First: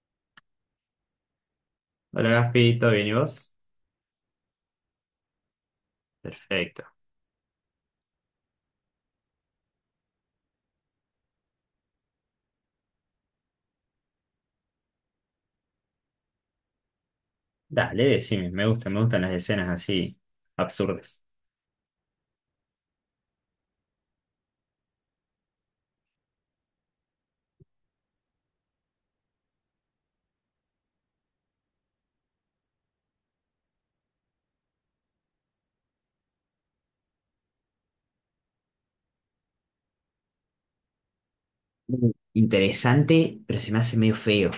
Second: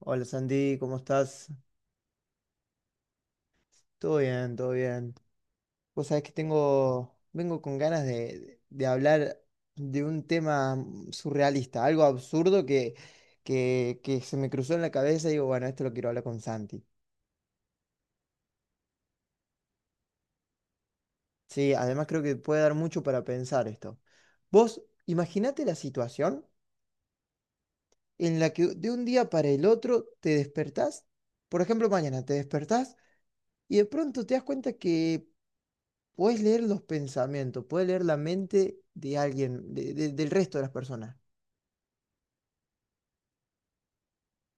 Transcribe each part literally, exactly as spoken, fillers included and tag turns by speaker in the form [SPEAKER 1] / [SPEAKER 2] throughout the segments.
[SPEAKER 1] Hola Sandy, ¿cómo estás?
[SPEAKER 2] Hola Gaspi, ¿todo bien y vos?
[SPEAKER 1] Todo bien, todo bien. Vos sabés que
[SPEAKER 2] Perfecto.
[SPEAKER 1] tengo, vengo con ganas de, de hablar de un tema mm, surrealista, algo absurdo que, que, que se me cruzó en la cabeza y digo, bueno, esto lo quiero hablar con Santi.
[SPEAKER 2] Dale, decime, me gustan, me gustan las escenas así absurdas.
[SPEAKER 1] Sí, además creo que puede dar mucho para pensar esto. Vos, imaginate la situación en la que de un día para el otro te despertás, por ejemplo, mañana te despertás y de pronto te das cuenta que puedes leer los pensamientos, puedes leer la mente de alguien, de- de- del resto de las personas.
[SPEAKER 2] Mm, Interesante, pero se me hace medio feo.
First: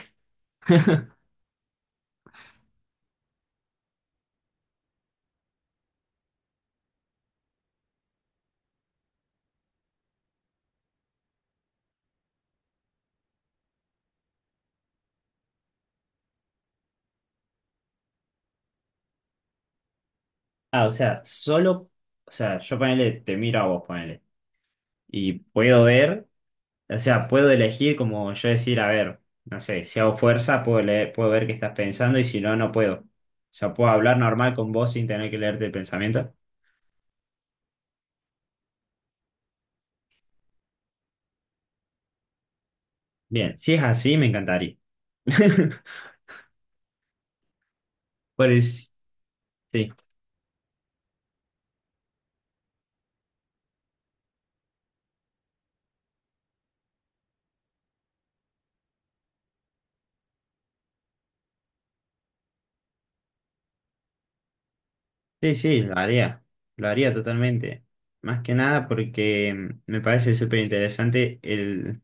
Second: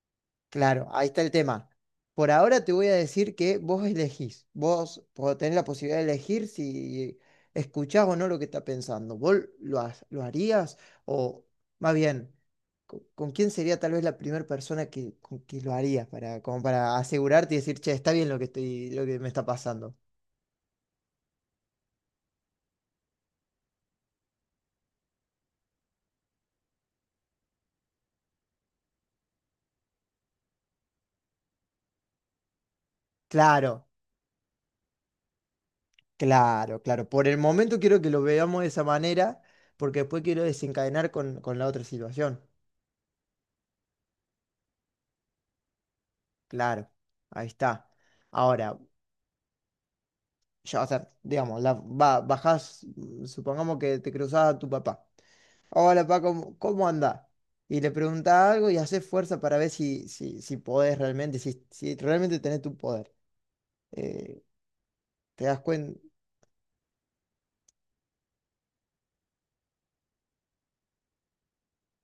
[SPEAKER 1] Claro, ahí está el tema. Por ahora te voy a decir que vos elegís, vos po- tenés la posibilidad de elegir si escuchás o no lo que está pensando. ¿Vos lo, ha- lo harías? O más bien, co- ¿con quién sería tal vez la primera persona que, con que lo harías para, como para asegurarte y decir, che, está bien lo que estoy, lo que me está pasando?
[SPEAKER 2] Ah, o sea, solo, o sea, yo ponele, te miro a vos, ponele. Y puedo ver, o sea, puedo elegir como yo decir, a ver, no sé, si hago fuerza, puedo leer, puedo ver qué estás pensando y si no, no puedo. O sea,
[SPEAKER 1] Claro.
[SPEAKER 2] puedo hablar normal con vos sin tener que leerte el pensamiento.
[SPEAKER 1] Claro, claro. Por el momento quiero que lo veamos de esa manera, porque después quiero desencadenar con, con la otra situación.
[SPEAKER 2] Bien, si es así, me encantaría.
[SPEAKER 1] Claro, ahí está. Ahora,
[SPEAKER 2] Pues sí.
[SPEAKER 1] ya, o sea, digamos, la, ba- bajás, mm, supongamos que te cruzás a tu papá. Hola, papá, ¿cómo, cómo andás? Y le preguntás algo y haces fuerza para ver si, si, si podés realmente, si, si realmente tenés tu poder. Eh, ¿te
[SPEAKER 2] Sí,
[SPEAKER 1] das
[SPEAKER 2] sí,
[SPEAKER 1] cuenta?
[SPEAKER 2] lo haría, lo haría totalmente. Más que nada porque mm, me parece súper interesante el…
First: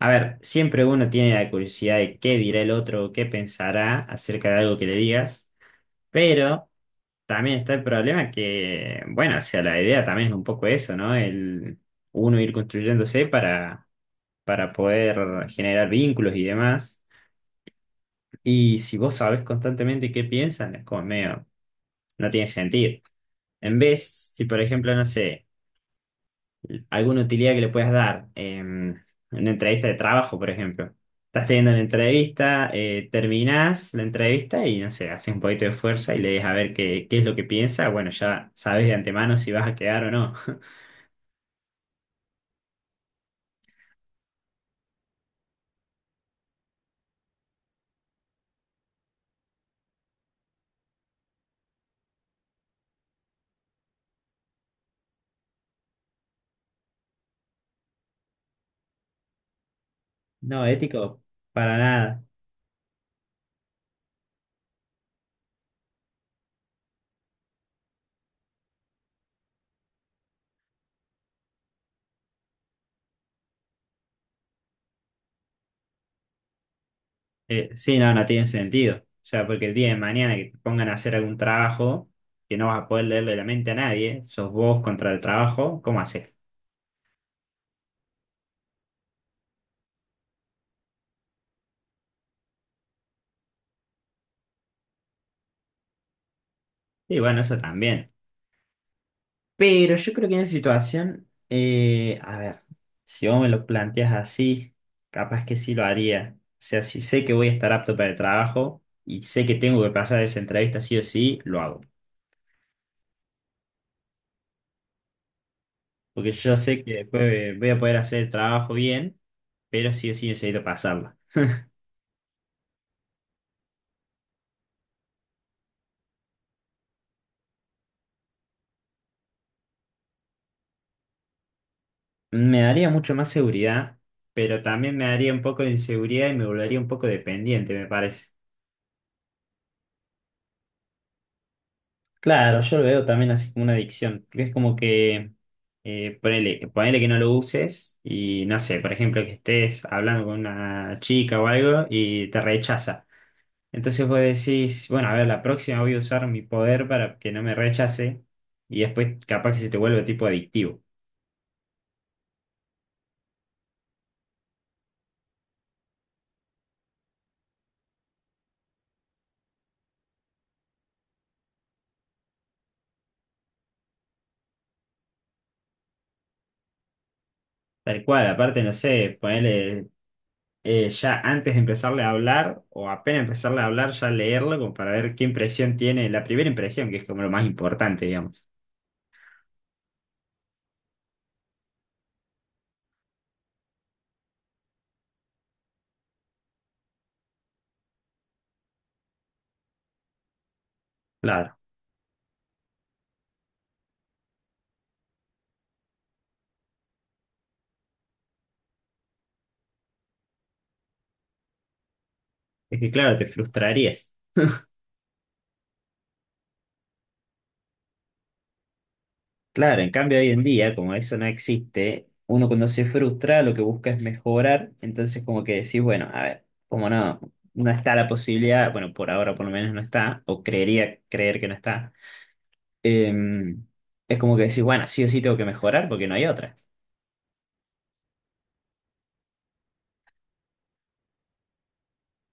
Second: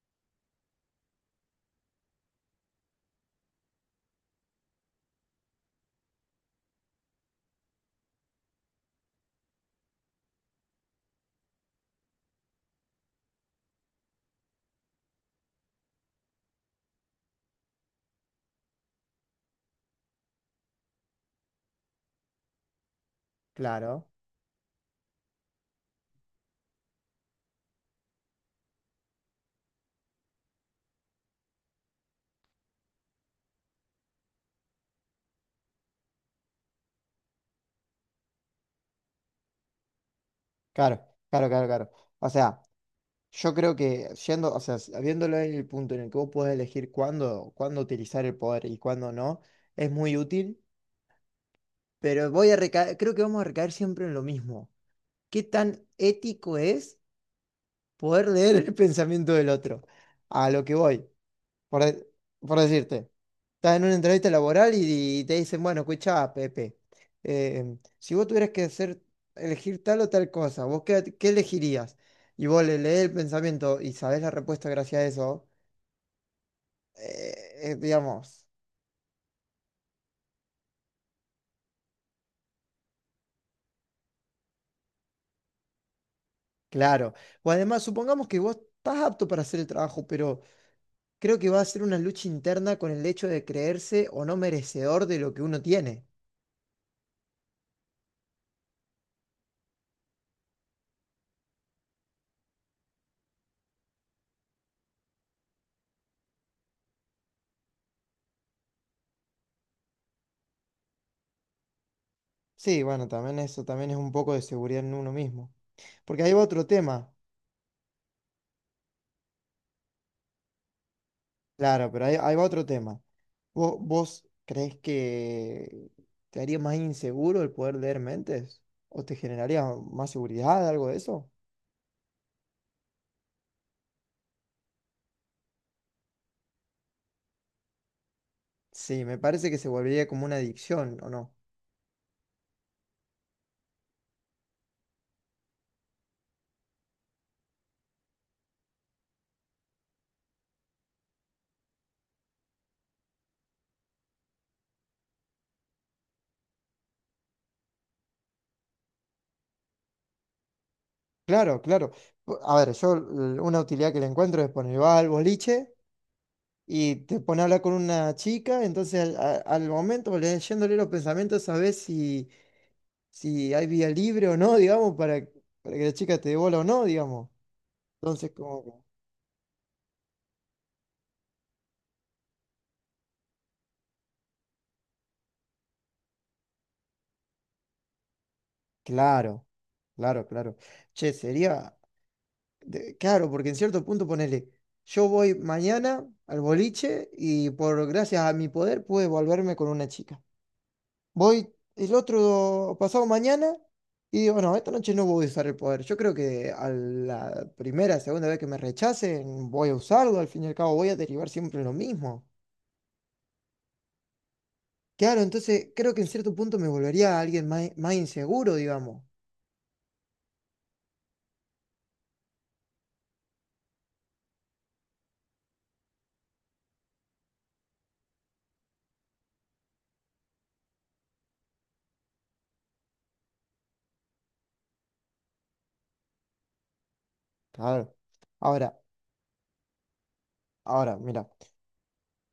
[SPEAKER 2] A ver, siempre uno tiene la curiosidad de qué dirá el otro, qué pensará acerca de algo que le digas, pero también está el problema que, bueno, o sea, la idea también es un poco eso, ¿no? El uno ir construyéndose para, para poder generar vínculos y demás. Y si vos sabés constantemente qué piensan, es como medio, no tiene sentido. En
[SPEAKER 1] Claro,
[SPEAKER 2] vez, si por ejemplo, no sé alguna utilidad que le puedas dar em, en una entrevista de trabajo, por ejemplo. Estás teniendo la entrevista, eh, terminás la entrevista y no sé, haces un poquito de fuerza y le dejas a ver qué, qué es lo que piensa. Bueno, ya sabes de antemano si vas a quedar o no.
[SPEAKER 1] claro, claro, claro, claro. O sea. Yo creo que yendo, o sea, s- viéndolo en el punto en el que vos podés elegir cuándo, cuándo utilizar el poder y cuándo no, es muy útil, pero voy a recaer, creo que vamos a recaer siempre en lo mismo. ¿Qué tan ético es poder leer el pensamiento del otro? A lo
[SPEAKER 2] No,
[SPEAKER 1] que voy,
[SPEAKER 2] ético, para
[SPEAKER 1] por, de-
[SPEAKER 2] nada.
[SPEAKER 1] por decirte, estás en una entrevista laboral y, y te dicen, bueno, escuchá, Pepe, eh, si vos tuvieras que hacer, elegir tal o tal cosa, ¿vos qué, qué elegirías? Y vos le lees el pensamiento y sabés la respuesta gracias a eso. eh,
[SPEAKER 2] Eh,
[SPEAKER 1] eh,
[SPEAKER 2] sí, no, no
[SPEAKER 1] digamos,
[SPEAKER 2] tiene sentido. O sea, porque el día de mañana que te pongan a hacer algún trabajo que no vas a poder leerle la mente a nadie, sos vos contra el trabajo, ¿cómo haces?
[SPEAKER 1] claro. O además, supongamos que vos estás apto para hacer el trabajo, pero creo que va a ser una lucha interna con el hecho de creerse o no merecedor de lo que uno tiene.
[SPEAKER 2] Y bueno, eso también. Pero yo creo que en esa situación, eh, a ver, si vos me lo planteas así, capaz que sí lo haría. O sea, si sé que voy a estar apto para el trabajo y sé que tengo que pasar esa entrevista sí o sí, lo hago.
[SPEAKER 1] Sí, bueno, también eso también es un poco de seguridad en uno mismo. Porque
[SPEAKER 2] Porque
[SPEAKER 1] ahí va
[SPEAKER 2] yo
[SPEAKER 1] otro
[SPEAKER 2] sé que
[SPEAKER 1] tema.
[SPEAKER 2] después eh, voy a poder hacer el trabajo bien, pero sí o sí necesito pasarla.
[SPEAKER 1] Claro, pero ahí, ahí va otro tema. ¿Vos, vos crees que te haría más inseguro el poder leer mentes? ¿O te generaría más seguridad, algo de eso?
[SPEAKER 2] Me daría mucho más seguridad, pero también me daría un poco de inseguridad y me volvería un poco dependiente, me parece.
[SPEAKER 1] Sí, me parece que se volvería como una adicción, ¿o no?
[SPEAKER 2] Claro, yo lo veo también así como una adicción, porque es como que eh, ponele, ponele que no lo uses y no sé, por ejemplo, que estés hablando con una chica o algo y te rechaza. Entonces vos decís, bueno, a ver, la próxima voy a usar mi poder para que no me rechace y después capaz que se te vuelve tipo adictivo.
[SPEAKER 1] Claro, claro. A ver, yo l- una utilidad que le encuentro es poner, va al boliche y te pone a hablar con una chica, entonces al, a- al momento, leyéndole los pensamientos, sabes si, si hay vía libre o no, digamos, para, para que la chica te dé bola o no, digamos.
[SPEAKER 2] Tal cual,
[SPEAKER 1] Entonces, como,
[SPEAKER 2] aparte,
[SPEAKER 1] que-
[SPEAKER 2] no sé, ponele eh, ya antes de empezarle a hablar o apenas empezarle a hablar, ya leerlo como para ver qué impresión tiene, la primera impresión, que es como lo más importante, digamos.
[SPEAKER 1] claro, claro, claro. Che, sería, de- claro, porque en cierto punto ponele, yo voy mañana al boliche y por gracias a mi poder pude volverme con una chica. Voy el otro pasado mañana y digo, no, esta noche no voy a usar el poder. Yo creo que a la primera, segunda vez que me rechacen, voy a usarlo. Al fin y al cabo, voy a derivar siempre en lo mismo.
[SPEAKER 2] Es que claro, te frustrarías.
[SPEAKER 1] Claro, entonces creo que en cierto punto me volvería alguien más, más inseguro, digamos.
[SPEAKER 2] Claro, en cambio hoy en día, como eso no existe, uno cuando se frustra lo que busca es mejorar, entonces como que decís, bueno, a ver, como no, no está la posibilidad, bueno, por ahora por lo menos no está, o creería creer que no está, em, es como que decís, bueno, sí o sí tengo que mejorar porque no hay otra.
[SPEAKER 1] Claro. Ahora, ahora, mira,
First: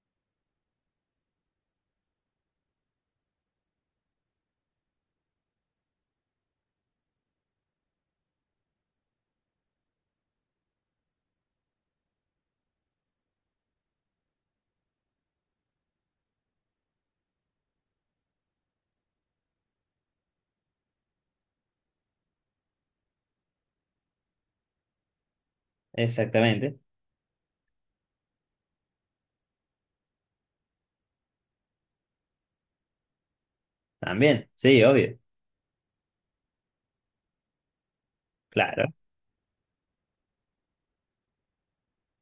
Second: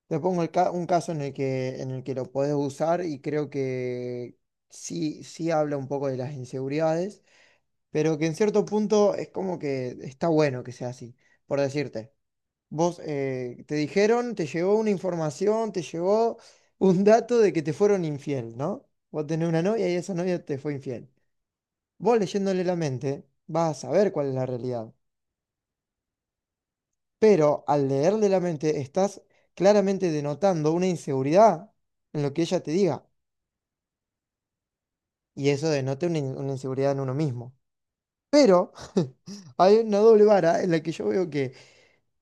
[SPEAKER 1] te pongo el ca- un caso en el que, en el que lo podés usar y creo que sí, sí habla un poco de las inseguridades, pero que en cierto punto es como que está bueno que sea así, por decirte. Vos eh, te dijeron, te llegó una información, te llegó un dato de que te fueron infiel, ¿no? Vos tenés una novia y esa novia te fue infiel. Vos leyéndole la mente, vas a saber cuál es la realidad.
[SPEAKER 2] Exactamente,
[SPEAKER 1] Pero al leerle la mente, estás claramente denotando una inseguridad en lo que ella te diga.
[SPEAKER 2] también, sí, obvio,
[SPEAKER 1] Y eso denota una, in- una inseguridad en uno mismo. Pero
[SPEAKER 2] claro.
[SPEAKER 1] hay una doble vara en la que yo veo que,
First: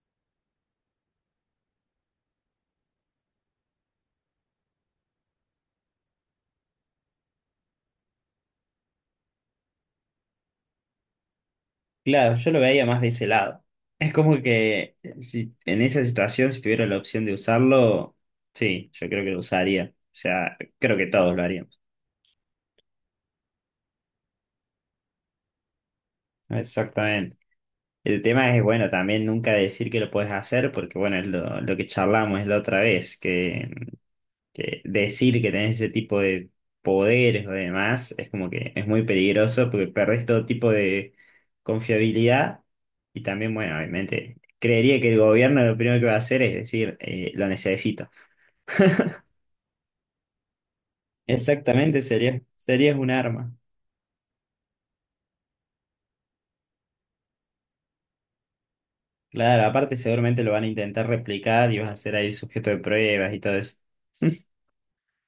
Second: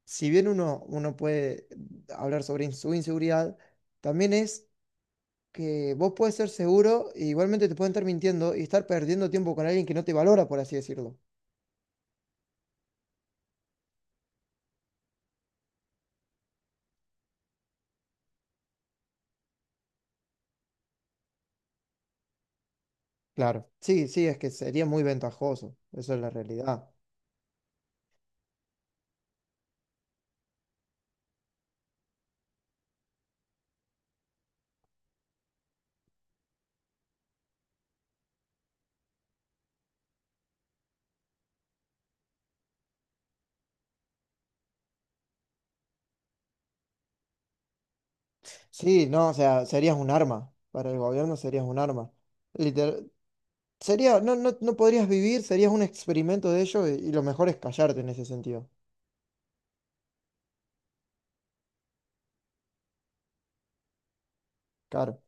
[SPEAKER 1] si bien uno, uno puede hablar sobre in- su inseguridad, también es que vos puedes ser seguro e igualmente te pueden estar mintiendo y estar perdiendo tiempo con alguien que no te valora, por así decirlo.
[SPEAKER 2] Claro, yo lo veía más de ese lado. Es como que si en esa situación, si tuviera la opción de usarlo, sí, yo creo que lo usaría. O sea, creo que todos lo haríamos.
[SPEAKER 1] Claro. Sí, sí, es que sería muy ventajoso. Eso es la realidad.
[SPEAKER 2] Exactamente. El tema es, bueno, también nunca decir que lo puedes hacer, porque bueno, es lo, lo que charlamos la otra vez, que que decir que tenés ese tipo de poderes o demás es como que es muy peligroso porque perdés todo tipo de confiabilidad y también, bueno, obviamente, creería que el gobierno lo primero que va a hacer es decir, eh, lo necesito.
[SPEAKER 1] Sí, no, o sea, serías un arma. Para el gobierno serías un
[SPEAKER 2] Exactamente,
[SPEAKER 1] arma.
[SPEAKER 2] sería, serías
[SPEAKER 1] Literal,
[SPEAKER 2] un arma.
[SPEAKER 1] sería, no, no, no podrías vivir, serías un experimento de ellos y, y lo mejor es callarte en ese sentido.
[SPEAKER 2] Claro, aparte seguramente lo van a intentar replicar y vas a ser ahí sujeto de pruebas y todo eso.
[SPEAKER 1] Claro.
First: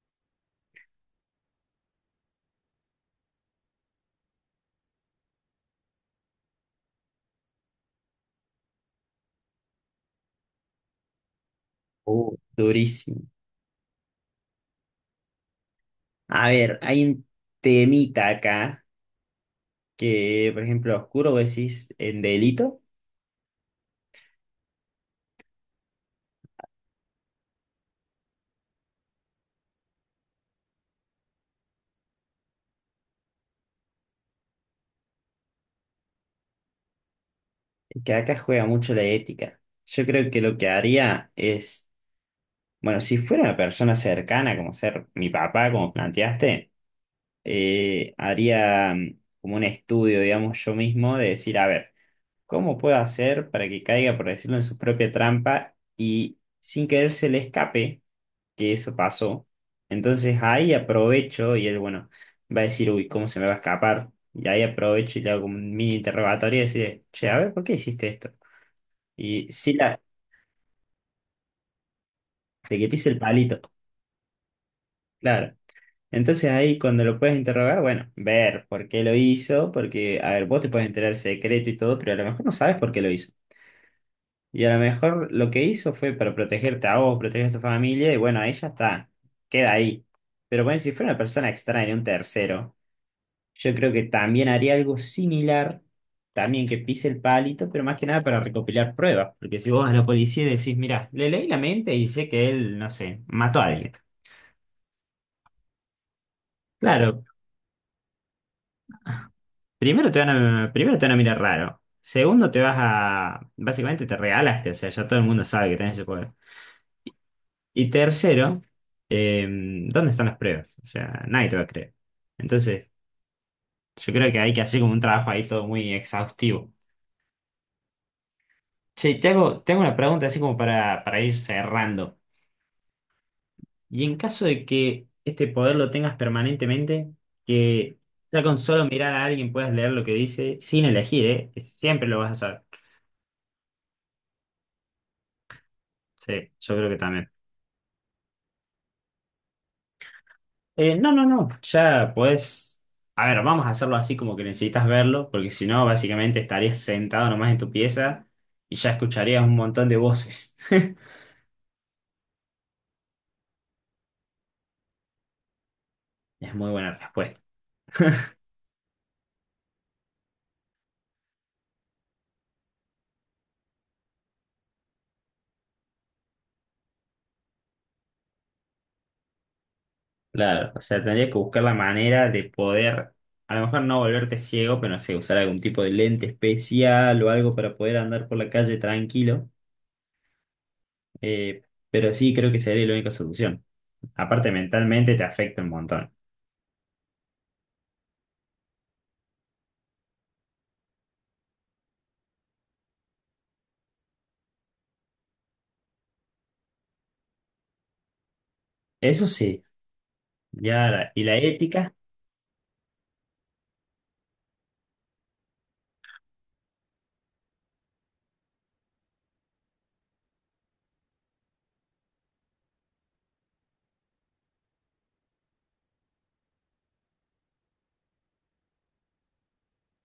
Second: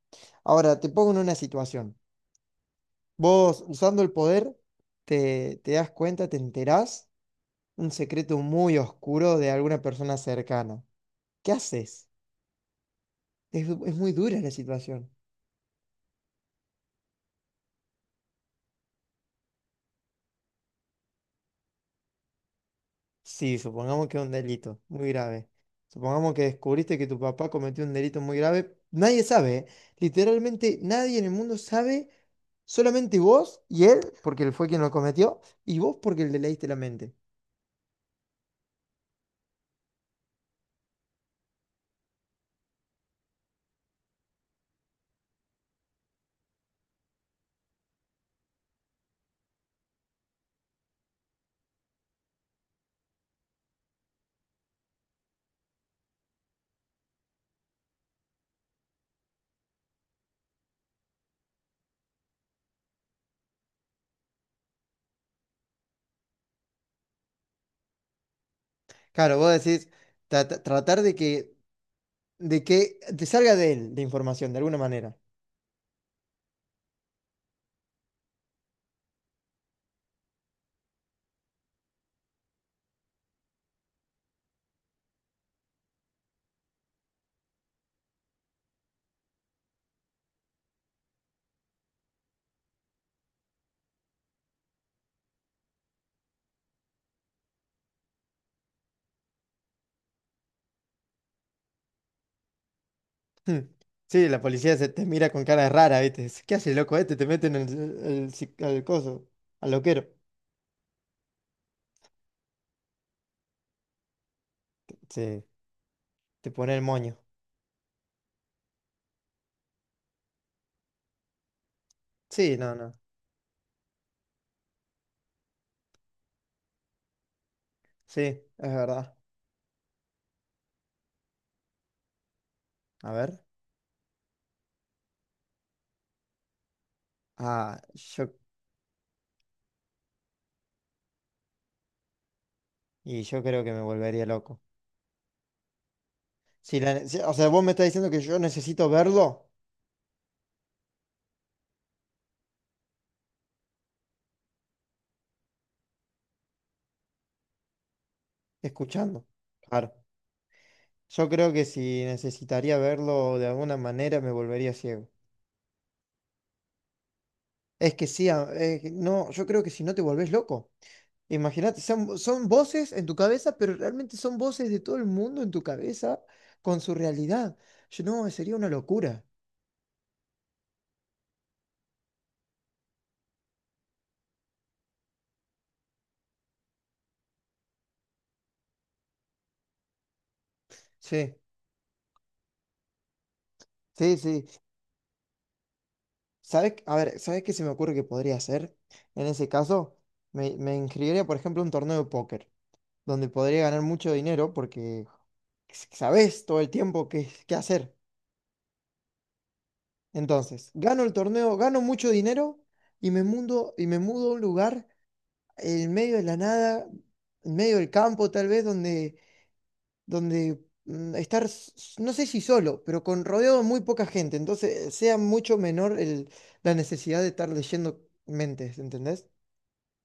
[SPEAKER 1] Ahora, te pongo en una situación. Vos, usando el poder, te, te das cuenta, te enterás un secreto muy oscuro de alguna persona cercana. ¿Qué haces?
[SPEAKER 2] Uh, durísimo.
[SPEAKER 1] Es, es muy dura la situación.
[SPEAKER 2] A ver, hay un temita acá que, por ejemplo, oscuro vos decís en delito.
[SPEAKER 1] Sí, supongamos que es un delito muy grave. Supongamos que descubriste que tu papá cometió un delito muy grave. Nadie sabe, ¿eh? Literalmente nadie en el mundo sabe, solamente vos y él, porque él fue quien lo cometió, y vos porque le leíste la mente.
[SPEAKER 2] Que acá juega mucho la ética. Yo creo que lo que haría es, bueno, si fuera una persona cercana, como ser mi papá, como planteaste, eh, haría mm, como un estudio, digamos, yo mismo, de decir, a ver, ¿cómo puedo hacer para que caiga, por decirlo, en su propia trampa y sin querer se le escape que eso pasó? Entonces ahí aprovecho y él, bueno, va a decir, uy, ¿cómo se me va a escapar? Y ahí aprovecho y le hago como un mini interrogatorio y decir, che, a ver, ¿por qué hiciste esto?
[SPEAKER 1] Claro,
[SPEAKER 2] Y
[SPEAKER 1] vos
[SPEAKER 2] sí,
[SPEAKER 1] decís
[SPEAKER 2] la,
[SPEAKER 1] "Tra- tra- tratar de que, de
[SPEAKER 2] de que
[SPEAKER 1] que
[SPEAKER 2] pise el
[SPEAKER 1] te salga
[SPEAKER 2] palito,
[SPEAKER 1] de él la información de alguna manera.
[SPEAKER 2] claro. Entonces ahí cuando lo puedes interrogar, bueno, ver por qué lo hizo, porque, a ver, vos te puedes enterar el secreto y todo, pero a lo mejor no sabes por qué lo hizo. Y a lo mejor lo que hizo fue para protegerte a vos, proteger a tu familia, y bueno, ahí ya está, queda ahí. Pero bueno, si fuera una persona extraña, un tercero, yo creo que también haría algo similar, también que pise el palito, pero más que nada para recopilar pruebas, porque si vos a la policía decís, mirá, le leí la mente y sé que él, no sé,
[SPEAKER 1] Hmm.
[SPEAKER 2] mató a alguien.
[SPEAKER 1] Sí, la policía se te mira con cara rara, ¿viste? ¿Qué hace, loco? Este
[SPEAKER 2] Claro,
[SPEAKER 1] te meten al, al, psi- al coso, al loquero.
[SPEAKER 2] primero te van a, primero te van a mirar raro. Segundo, te vas a… Básicamente te regalaste, o sea, ya todo el
[SPEAKER 1] Sí,
[SPEAKER 2] mundo sabe que tenés ese poder.
[SPEAKER 1] te pone el moño.
[SPEAKER 2] Y tercero, eh, ¿dónde están las pruebas? O sea, nadie te va a creer.
[SPEAKER 1] Sí, no,
[SPEAKER 2] Entonces,
[SPEAKER 1] no.
[SPEAKER 2] yo creo que hay que hacer como un trabajo ahí todo muy exhaustivo.
[SPEAKER 1] Sí, es
[SPEAKER 2] Che,
[SPEAKER 1] verdad.
[SPEAKER 2] y te hago, te hago una pregunta así como para, para ir cerrando.
[SPEAKER 1] A ver.
[SPEAKER 2] Y en caso de que este poder lo tengas permanentemente,
[SPEAKER 1] Ah,
[SPEAKER 2] que
[SPEAKER 1] yo.
[SPEAKER 2] ya con solo mirar a alguien puedas leer lo que dice, sin elegir, ¿eh? Siempre lo vas a saber.
[SPEAKER 1] Y yo creo que me volvería loco.
[SPEAKER 2] Sí, yo
[SPEAKER 1] Si
[SPEAKER 2] creo que
[SPEAKER 1] la- si-
[SPEAKER 2] también.
[SPEAKER 1] o sea, vos me estás diciendo que yo necesito verlo
[SPEAKER 2] Eh, no, no, no, ya pues, a ver, vamos a hacerlo así como que necesitas verlo, porque si no, básicamente estarías sentado nomás en tu pieza y ya
[SPEAKER 1] escuchando.
[SPEAKER 2] escucharías un montón
[SPEAKER 1] Claro.
[SPEAKER 2] de voces.
[SPEAKER 1] Yo creo que si necesitaría verlo de alguna manera me volvería ciego.
[SPEAKER 2] Es muy buena respuesta.
[SPEAKER 1] Es que sí, a- es que no, yo creo que si no te volvés loco. Imagínate, son, son voces en tu cabeza, pero realmente son voces de todo el mundo en tu cabeza con su realidad. Yo no, sería una locura.
[SPEAKER 2] Claro, o sea, tendrías que buscar la manera de poder, a lo mejor no volverte ciego, pero no sé, usar algún tipo de lente especial o algo para poder andar por la calle tranquilo.
[SPEAKER 1] Sí.
[SPEAKER 2] Eh, pero sí, creo que sería la única solución.
[SPEAKER 1] Sí, sí.
[SPEAKER 2] Aparte, mentalmente te afecta un montón.
[SPEAKER 1] ¿Sabes? A ver, ¿sabes qué se me ocurre que podría hacer? En ese caso, me, me inscribiría, por ejemplo, a un torneo de póker, donde podría ganar mucho dinero porque s- sabes todo el tiempo qué, qué hacer.
[SPEAKER 2] Eso sí,
[SPEAKER 1] Entonces,
[SPEAKER 2] ya,
[SPEAKER 1] gano el
[SPEAKER 2] la… ¿y la
[SPEAKER 1] torneo, gano
[SPEAKER 2] ética?
[SPEAKER 1] mucho dinero y me mudo, y me mudo a un lugar en medio de la nada, en medio del campo tal vez, donde, donde mm, estar, s- s- no sé si solo, pero con rodeado de muy poca gente. Entonces, sea mucho menor el- la necesidad de estar leyendo mentes, ¿entendés?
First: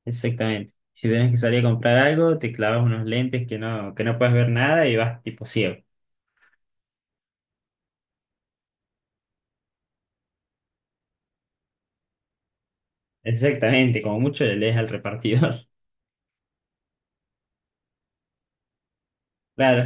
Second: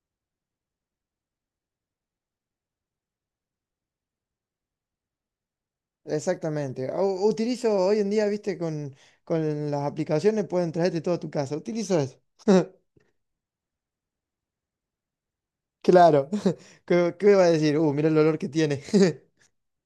[SPEAKER 2] Exactamente. Si tenés que salir a comprar algo, te clavas unos lentes que no, que no puedes ver nada y vas tipo ciego.
[SPEAKER 1] Exactamente. U- utilizo hoy en día, viste, con, con las aplicaciones pueden traerte todo a tu casa. Utilizo eso.
[SPEAKER 2] Exactamente, como mucho le lees al repartidor.
[SPEAKER 1] Claro. ¿Qué, qué va a decir? Uh, mira el olor que tiene.
[SPEAKER 2] Claro,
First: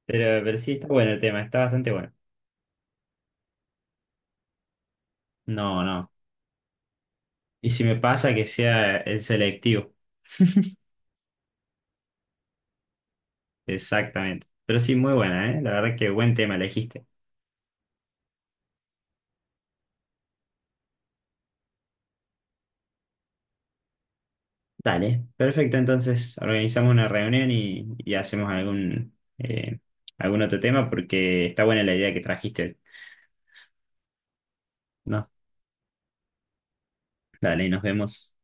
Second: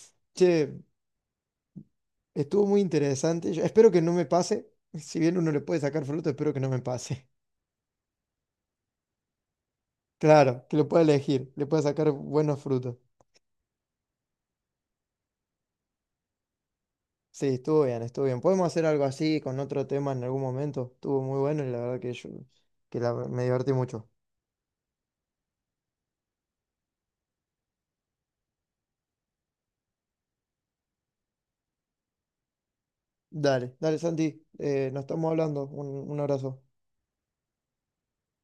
[SPEAKER 2] pero, pero sí
[SPEAKER 1] Che,
[SPEAKER 2] está bueno el tema, está bastante bueno.
[SPEAKER 1] estuvo muy interesante. Yo espero que no me pase. Si bien uno le puede
[SPEAKER 2] No,
[SPEAKER 1] sacar
[SPEAKER 2] no.
[SPEAKER 1] fruto, espero que no me pase.
[SPEAKER 2] Y si me pasa que sea el selectivo.
[SPEAKER 1] Claro, que lo pueda elegir. Le pueda sacar buenos frutos.
[SPEAKER 2] Exactamente. Pero sí, muy buena, ¿eh? La verdad que buen tema elegiste.
[SPEAKER 1] Sí, estuvo bien, estuvo bien. Podemos hacer algo así con otro tema en algún momento. Estuvo muy bueno y la verdad que yo que la- me divertí mucho.
[SPEAKER 2] Dale. Perfecto, entonces organizamos una reunión y, y hacemos algún, eh, algún otro tema porque está buena la idea que trajiste.
[SPEAKER 1] Dale, dale, Santi. eh, nos
[SPEAKER 2] No,
[SPEAKER 1] estamos hablando. un un abrazo.
[SPEAKER 2] dale, nos vemos.